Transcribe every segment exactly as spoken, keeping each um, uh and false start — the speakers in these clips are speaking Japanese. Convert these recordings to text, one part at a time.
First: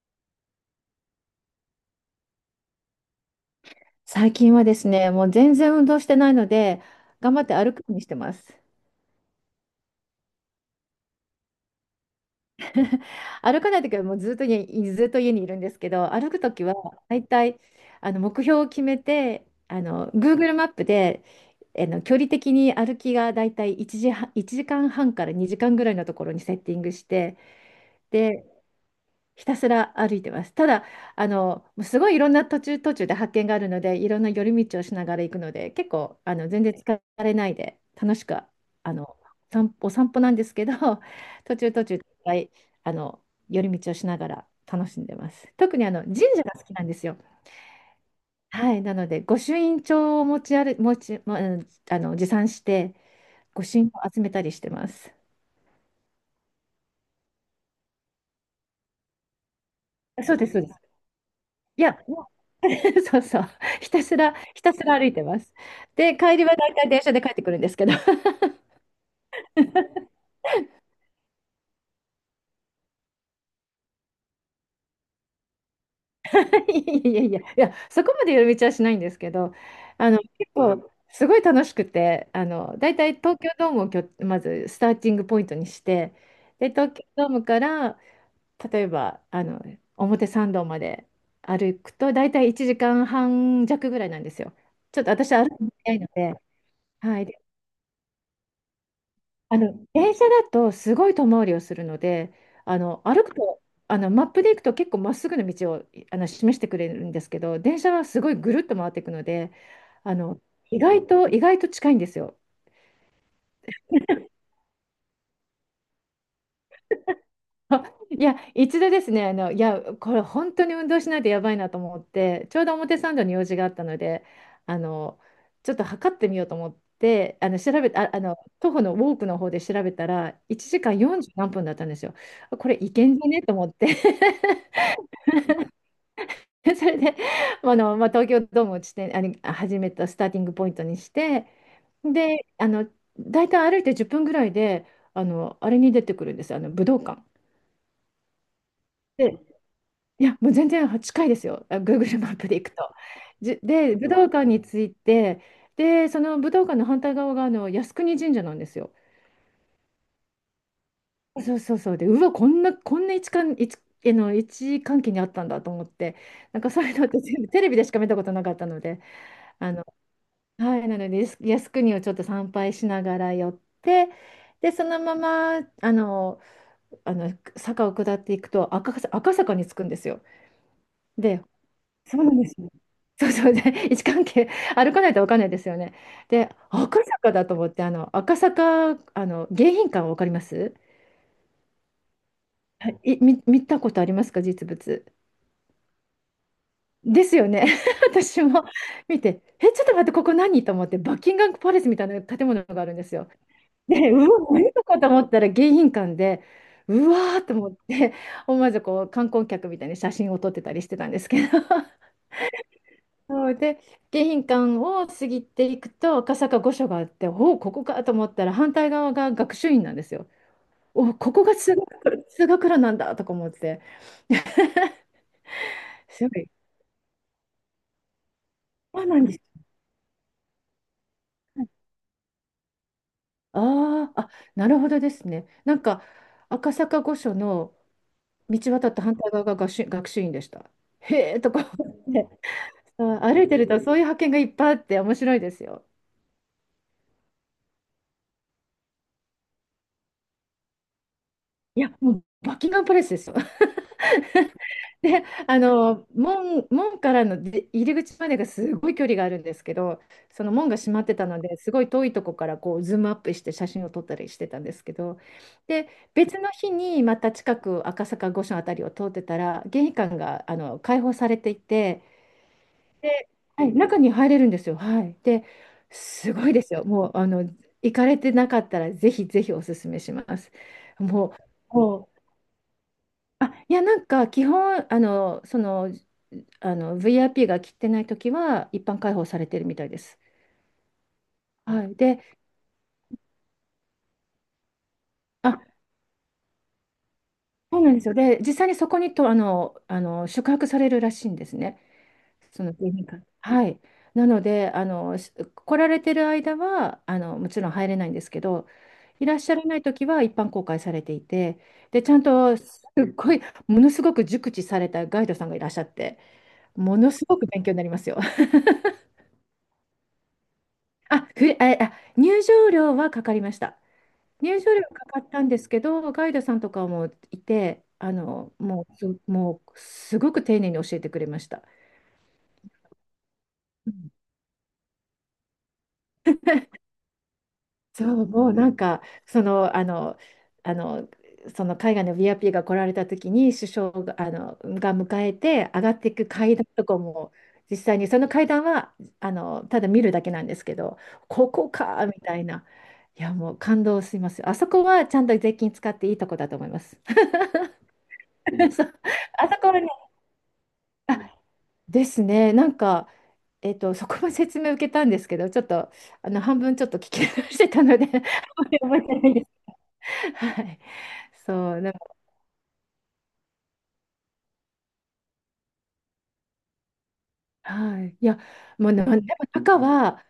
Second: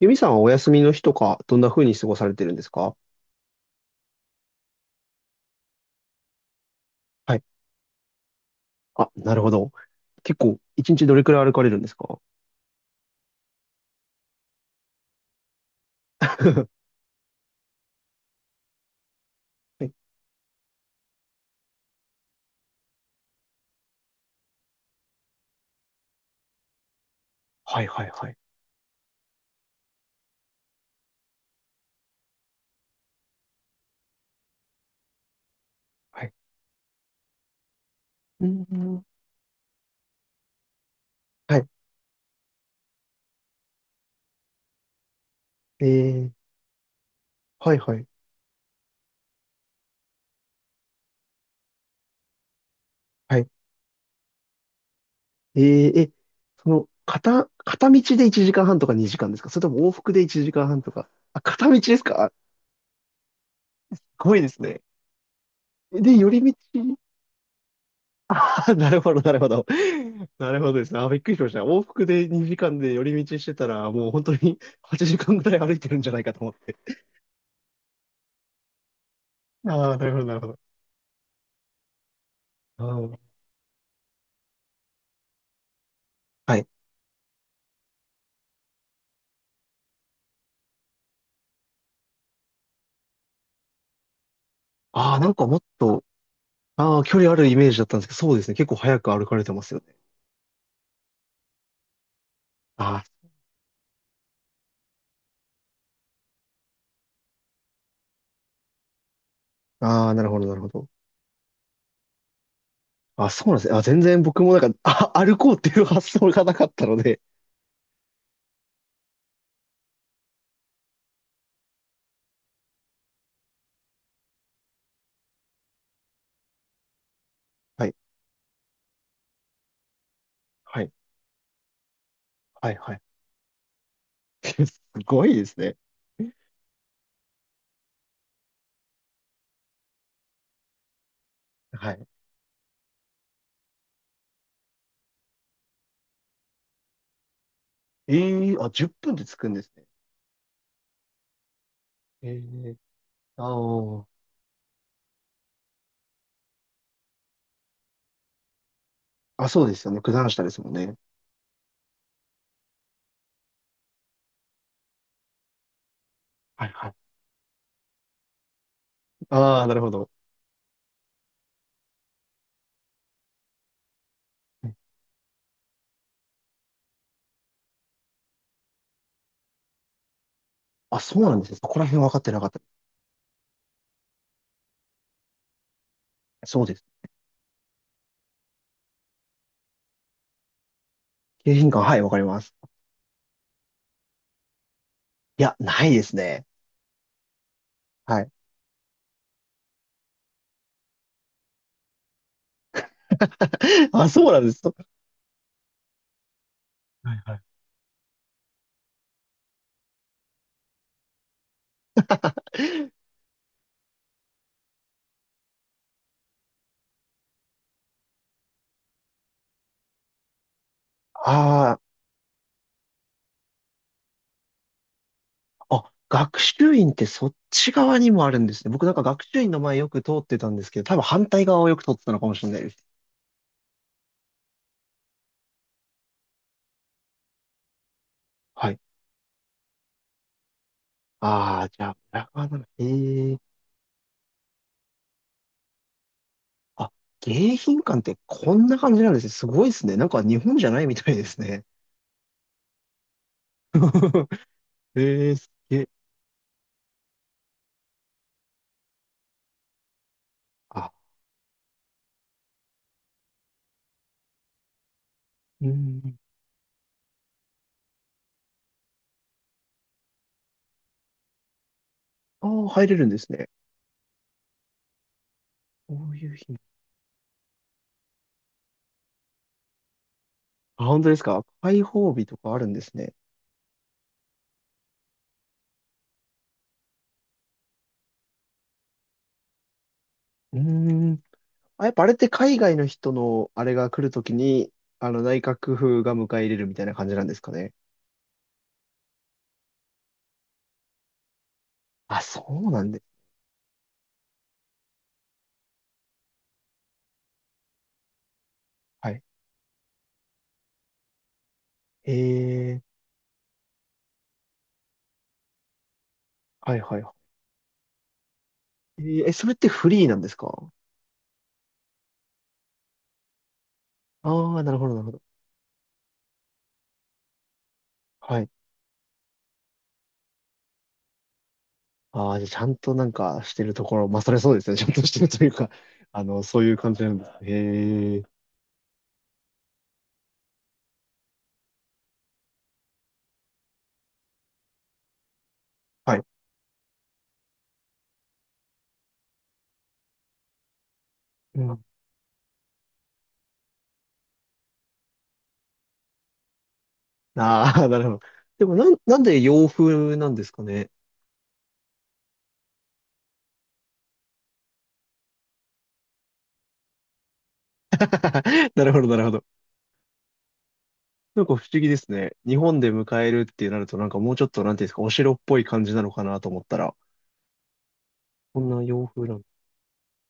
ユミさんはお休みの日とか、どんな風に過ごされてるんですか？最近はですね、もう全然運動してないので、頑はい。張って歩くようにしてます。あ、なるほど。結構、一日どれくらい歩かれるんですか？ 歩かないときはもうずっと家に、ずっと家にいるんですけど、歩くときはは大体あの目標を決めて、あいの Google マップであの距離的に歩きが大体いちじはん、いちじかんはんからにじかんぐらいのところにセッティングして、はいはいはい。で、ひたすら歩いてます。ただ、あの、もうすごいいろんな途中途中で発見があるので、いろんな寄り道をしながら行くので、結構、はい。あの、全然疲れないで、楽しく、うあん。の、散歩、お散歩なんですけど、途はい。中途中、いっぱい、あの、寄り道をしながら楽しんでます。特えに、あの、神ー、社が好きなんですよ。はいはい。はい。なので、御朱印帳を持ち歩、持ち、もあの、持参して、はい。御朱印を集めたりしてます。えー、え、その、片、片道でいちじかんはんとかにじかんですか？それとも往復でそう1です、そう時で間半す。とか。あ、片道いでや、すもか？すう、 そうそう。ひたすら、ごいですひたね。すら歩いてます。で、で、寄帰りりは道。大体電車で帰ってくるんですけど。あー、なるほど、なるほど。なるほどですね。あー、びっくりしました。往復でにじかんで寄り道してたら、もう本当にはちじかんぐらい歩いてるんじゃないかと思って。いやいやいや、いや、そこまで寄り道はしないんですけど、ああ、なあるほの、ど、なるほ結ど。構、すごい楽しくて、あの、あ大体ー、東京ドームをきょ、まずスターティングポイントにして、はい。で、東京ドームから、例えば、あの、表参道まで歩くと、大体いちじかんはん弱ぐらいなんですよ。ちょっとああ、な私んはか歩もくっの早いと、ので。ああ、距は離あるい。イメージだったんですけど、そうですね。結構早く歩かれてあますよの、ね。電車だとすごい遠回りをするので、あの、あ歩くと、あの、マップで行くと結構まっすぐの道をあの示してくれるんですけど、電車はすごいぐるっと回っていくので、あ、ああ、あなるほの、ど、なるほ意ど。外と、意外と近いんですよ。あ、そうなんですね。あ、全然僕もなんか、あ、歩こうっていう発想がなかったので。あいや、一度ですね、あの、いや、これ本当に運動しないとやばいなと思って、ちょうど表参道に用事があったので、あの、ちょっと測ってみようと思って、あの、調はべい、た、あ、あの、徒歩のウォークの方で調べたら、1は時い、間よんじゅう何分だったんですよ。こはい、れいはい。けんじゃねと思って。 すごいですね。それで、あの、まあ、東京ドームを地点、あれ、始めたスターティングポイントにして、はい。で、あの、大体歩いてじゅっぷんぐらいで、あの、あれに出てくるんです、あの、武道館。ええ、あ、じゅっぷんで着で、くんですね。いや、もう全然近いですよ、あ Google えマップで行くえ、と。あじ、で、あ、武道館に着いて、で、その武道館の反対側が、あの、靖国神社なんですよ。あ、そうですよね。九段下ですもんね。そうそうそう。で、うわ、こんな、こんな位置関、位置、あの、位置関係にあったんだと思って、なんはいかそうはい。いうのって全部テレビでしか見たことなかったので。ああ、あなるのほど。はい、なので、靖靖国をちょっと参拝しながら寄って、で、ね、そのまま、あの、あの、坂を下っていくと赤坂、赤坂に着くんですよ。あ、そうなんで、ですね。そこら辺分かそっうなてなんかでっすた。よ。そうそう、で、位置関係、歩かないと分かんないですよね。で、そうです。赤坂だと思って、あの、赤坂、あの、迎賓館分かります？景品館、はい、わかります。はい、い見、見たことありますか、実物。いや、ないですね。ですよね。はい。私も見て、え、ちょっと待って、ここ何と思って、バッキンガムパレスみたいな建物があるんですよ。あ、で、うそわ、うなんです。何はとかと思ったら迎賓館で、いうわはい。ーと思って、思わずこう観光客みたいに写真を撮ってたりしてたんですけど、そうで、迎賓館を過ぎていくと、赤坂御所があって、おお、ここかと思ったら、反対側が学習院なんですよ。おお、ここが通あ学路、通学路なんだとか思って、あ、あ、す学ごい、習院ってそっち側にもあるんですね。僕なんかあ、な学んです。習院の前よく通ってたんですけど、多分反対側をよく通ってたのかもしれないです。あーあ、なるほどですね。なんか、赤坂御所のは道い。渡った反対側が学習、学習院でした。へえとああ、かじゃ思あ、って。裏側なの。うん、へえ。歩いてるとそういう発見がいっぱいあって面白いですよ。あ、迎賓館ってこんな感じなんですね。すごいですね。なんか日本じゃないみたいですね。いや、もうバッキンガムパレスですよ。え で、ー、すあげえ。の、門、門からの出入り口までがすごい距離があるんですけど、その門があ、閉まってたので、すごい遠いとこからこうズームアップして写真を撮ったりしてたんですけど、うで、ん。別の日にまた近く赤坂御所あたりを通ってたら、迎賓館があの開放されていて、ああ、入れるんでで、すね。はい、中に入れるんですよ。はい。で、こういすうご日いも。ですよ。もう、あの、行かれてなかったら、ぜひぜひおすすめします。あ、本当ですもか？う、開も放う、日とかあるんですね。あ、いや、なんか、基本、あの、その、あの、ブイアイピー が切ってないときは、一般開放されてるみたいです。うーん。あ、はやっい。ぱあれっで、て海外の人のあれが来るときに、あの、内あ、閣府が迎え入れるみたいな感じなんですかね。そうなんですよ。で、実際にそこにと、あの、あの、宿泊されるらしいんですね。あ、そそうのなん製で。品館。はい。なので、あの、し来られてる間は、あの、もちろん入れないんですけど、はい。いらっしゃらない時は一般公開されていて、で、ちゃんと、ええ、すっごい、ものすごく熟知されたガイドさんがいらっしゃって、はいもはいのはすごく勉強になりますよ。い。えー、えそれってフリーなんですか？あ、ふれ、あ、あ入場料はかかりました。あ入あー、な場る料ほど、なるかほかど。ったんですけど、ガイドさんとかもいて、あはい。の、もう、すもう、すごく丁寧に教えてくれました。ああ、じゃあちゃんとなんかしてるところ、まあ、それそうですね。ちゃんとしてるというか、あの、そういう感じなんですね。そへえ。う、もうなんか、その、あの、あの、その海外の ブイアイピー が来られた時に首相が、あの、が迎えて上がっていはい。く階段とかも、実際にその階段はあのただ見るだけなんですけど、ここかみたいな。いや、もう感動します。あそこはちゃんと税金使っていいとこだと思います。 ああ、なるほど。で もそなう、ん、なんであそ洋こはね、風なんですかね。あ、ですね、なんか、えっとそこも説明受けたんですけど、ちょっとあの半分ちょっと聞き流してたので、 な あんるまほりど、な覚えてるほないど。です。はい。なんか不そ思う、議ででも、すね。日本で迎えるってなると、なんかもうちょっと、なんていうんですか、お城っぽい感じなのかなと思ったら、はい。いや、こんなもうな、洋でも風なの。中は、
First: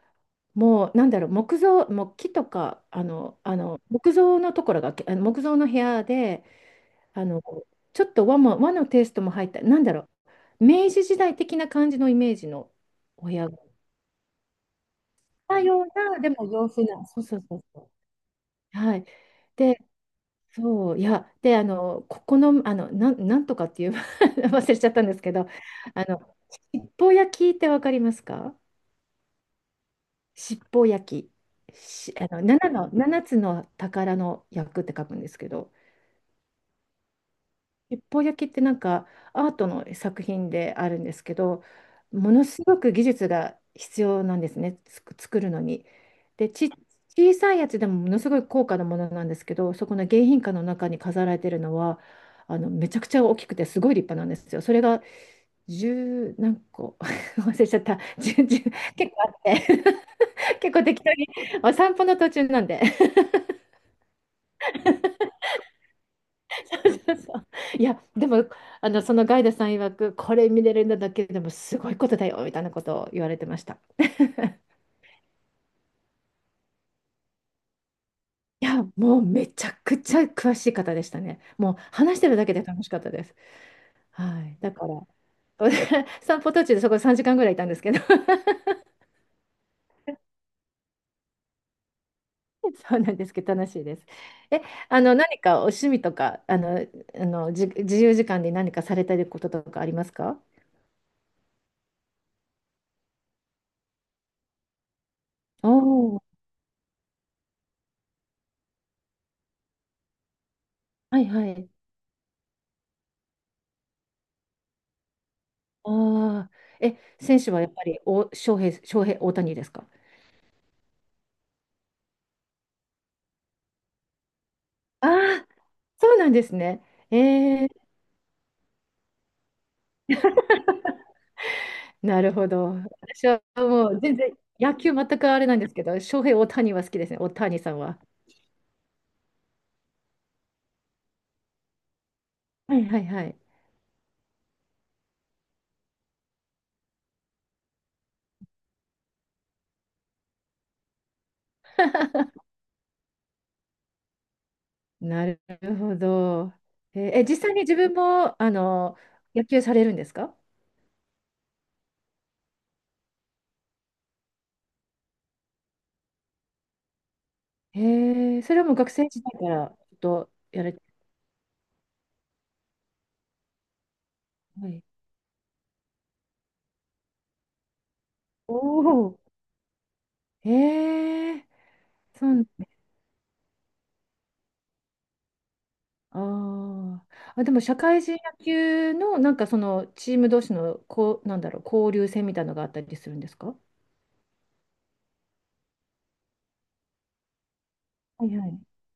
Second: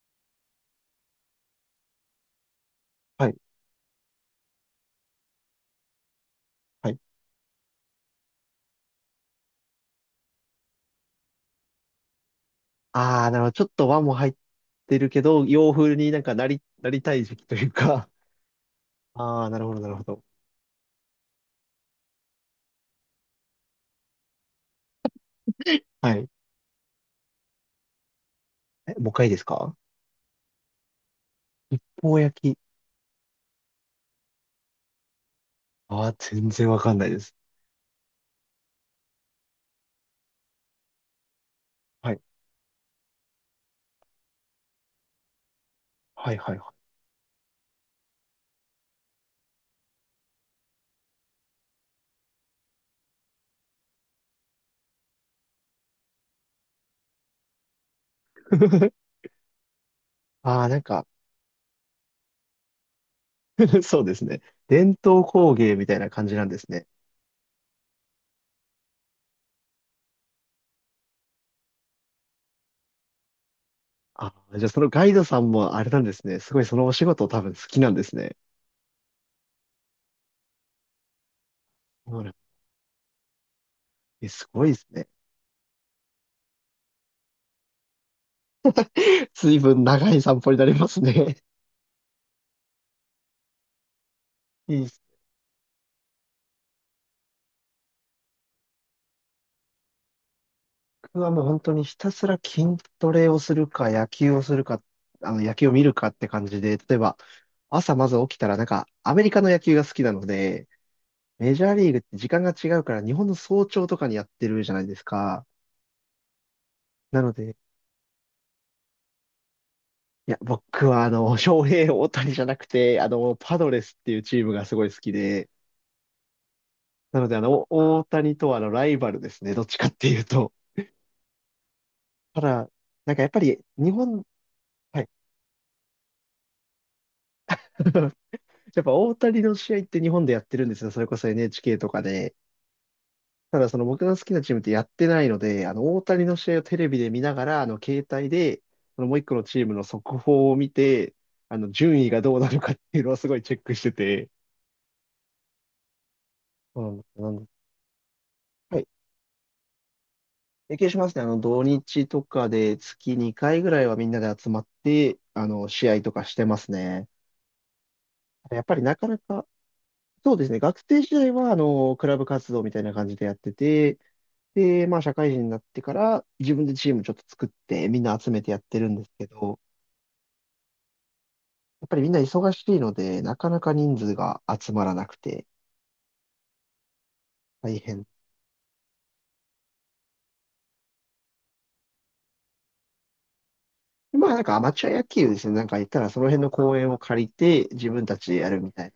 もう、なんだろう、木造、木木とか、あはい、の、あの、木造のところが、あの木造の部屋で、はい。あの、ちょっと和も、和のテイストも入った、なんだろう、明治時代的な感じのイメージのおああ、部なるほ屋ど。が、ちょっと和も入ってるけど、た洋よう風にな、なんでかなもり、洋風なりな、たそういそ時う期とそういうそか。う。はい。ああ、なるほで、ど、なるほど。そう、いや、で、あの、ここの、あの、なん、なんとかっていう 忘れちゃったんですけど、あはい。の、七宝焼きってわかりますか？え、もう一回いいですか？七宝焼き、こし、うあの、焼き。7の、ななつの宝の焼くって書くんですけど、ああ、全然わかんないです。七宝焼きってなんかアートの作品であるんですけど、はい、ものすごく技術が必要なんですね、つく作るのに。はい、で、はち、い。小さいやつでもものすごい高価なものなんですけど、そこの迎賓館の中に飾られてるのは、あのめちゃくちゃ大きくてすごい立派なんですよ。それが十何個、 忘れちゃった。じゅう 結はい、構あって。 ああ、結なん構適か。 当にお散歩の途中なんで。 そうですね。伝統工芸みたいな感じなんですね。いや、でも、あの、そのガイドさん曰く、これ見れるんだだけでもすごいことだよ、みたいなことを言われてました。あ、じゃあ そのガイドさんもあれなんですね。すごいそのお仕事多分好きなんですね。いや、もうめちゃくちゃ詳しい方でしたね。もうそ話しうてなん、るだけで楽しかったです。え、はすい。ごだいでかすら、ね。散歩途中でそこさんじかんぐらいいたんですけど。 随分長い散歩になりますね。そうなんですけど、楽しいです。え、いいっあす。の、何かお趣味とか、あの、あの、じ、自由時間で何かされたいこととかありますか？僕はもう本当にひたすら筋トレをするか、野球をするか、あの野球おを見るかっおー、て感じで、例えば朝まず起きたらなんかアメリカの野球が好きなので、はいはメジい。ャーリーグって時間が違うから日本の早朝とかにやってるじゃないですか。ああ、え、なの選手で、はやっぱりお、翔平、翔平、大谷ですか？いや、僕はあの、翔平大谷じゃなくて、あの、パドレスっていうチームがすごい好あきあ、で、そうなんですね。なので、あの、えー、お大谷とはあの、ライバルですね。どっちかっていうと。なるたほだ、ど。なんかや私っぱはり、も日う全本、然野球は全い。くあれなんですけど、翔平、大谷は好きですね、大谷さんは。やっぱ大谷の試合って日本でやってるんですよ。それこそ エヌエイチケー とかで。はいはいはい。ただ、その僕の好きなチームってやってないので、あの、大谷の試合をテレビで見ながら、あの、携帯で、そのもう一個のチームの速報を見て、あの、順位がどうなのかっていうのをすごいチェックしてて。なるほど。うえんーえう実ん、際に自分もあはい。の野球されるんですか？経験しますね。あの、土日とかで月にかいぐらいはみんなで集まって、あの、試合とかしてますね。えーそやれっはもぱうり学なか生な時代か、からちょっとそうですね、やれ学て。生時代は、あの、クラブ活動みたいな感じでやってて、はい、で、まあ、社会人になってから、自分でチームちょっと作って、みんな集めておやってるんですお、けど、えー、やっぱりみんなそう、忙しいので、なかなか人数が集まらなくて、あーあ、でも大社会変。人野球のなんかそのチーム同士のこう、なんだろう、交流戦みたいなのがあったりするんですか？まあ、なんかアマチュア野球ですね、なんか言ったら、その辺の公園を借りて、自分たはちいではやるみい。たいな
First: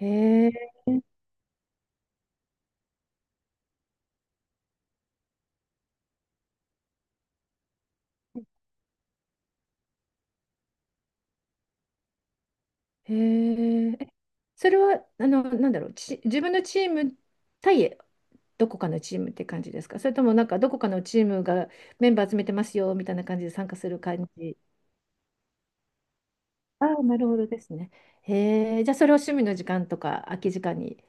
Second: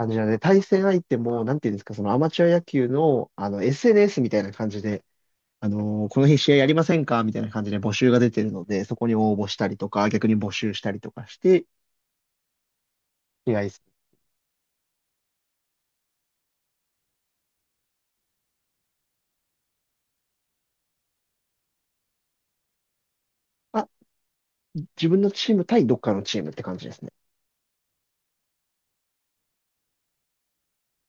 へじなので、対え、戦相手も、なんていうんですか、そのアマチュア野球の、あの、エスエヌエス みたいな感じで、あのーこの日試合やりませんか？みたいな感じで募集が出てるので、そこに応募したりとか、逆に募集したりとかして、へ試合する。ーえ、それは、あの、なんだろう、ち、自分のチーム対どこかのチームって感じですか？それともなんかどこかのチームがメンバー集めてますよみたいな感じで参加あ、する感じ。自分のチーム対どっかのチームって感じであすあ、ね。なるほどですね。へえ、じゃあそれを趣味の時間とか空き時間に。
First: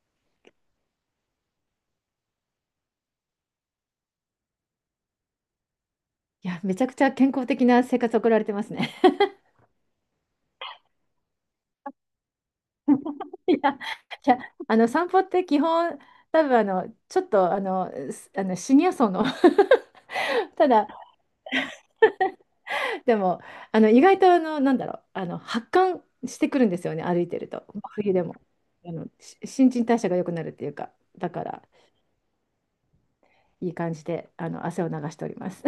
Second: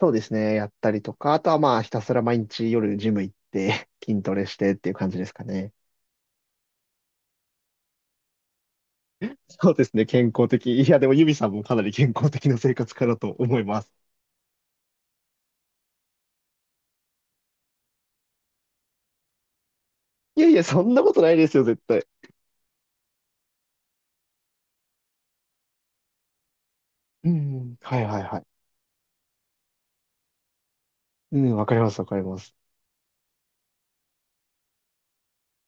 そうですね。やったりとか、あとはまあ、ひたすら毎日夜ジム行って、筋トレしてっていう感じですかね。いや、めちゃくちゃ健康的な生活を送られてますね。そうですね。健康的。いや、でもユミさんもかなり健康的な生活かなとい思いや、ます。いや、あの散歩って基本、多分あのちょっとあのすあのシニア層の。 いやいや、たそだんなことないですよ、絶対。でも、あの意外と、あのなんだろう、あの発汗してくるんですよね、歩ういてると。ん。はい冬はいでもはい。あのし新陳代謝が良くなるっていうか、だうかん、らわかります、わかります。いい感じであの汗を流しております。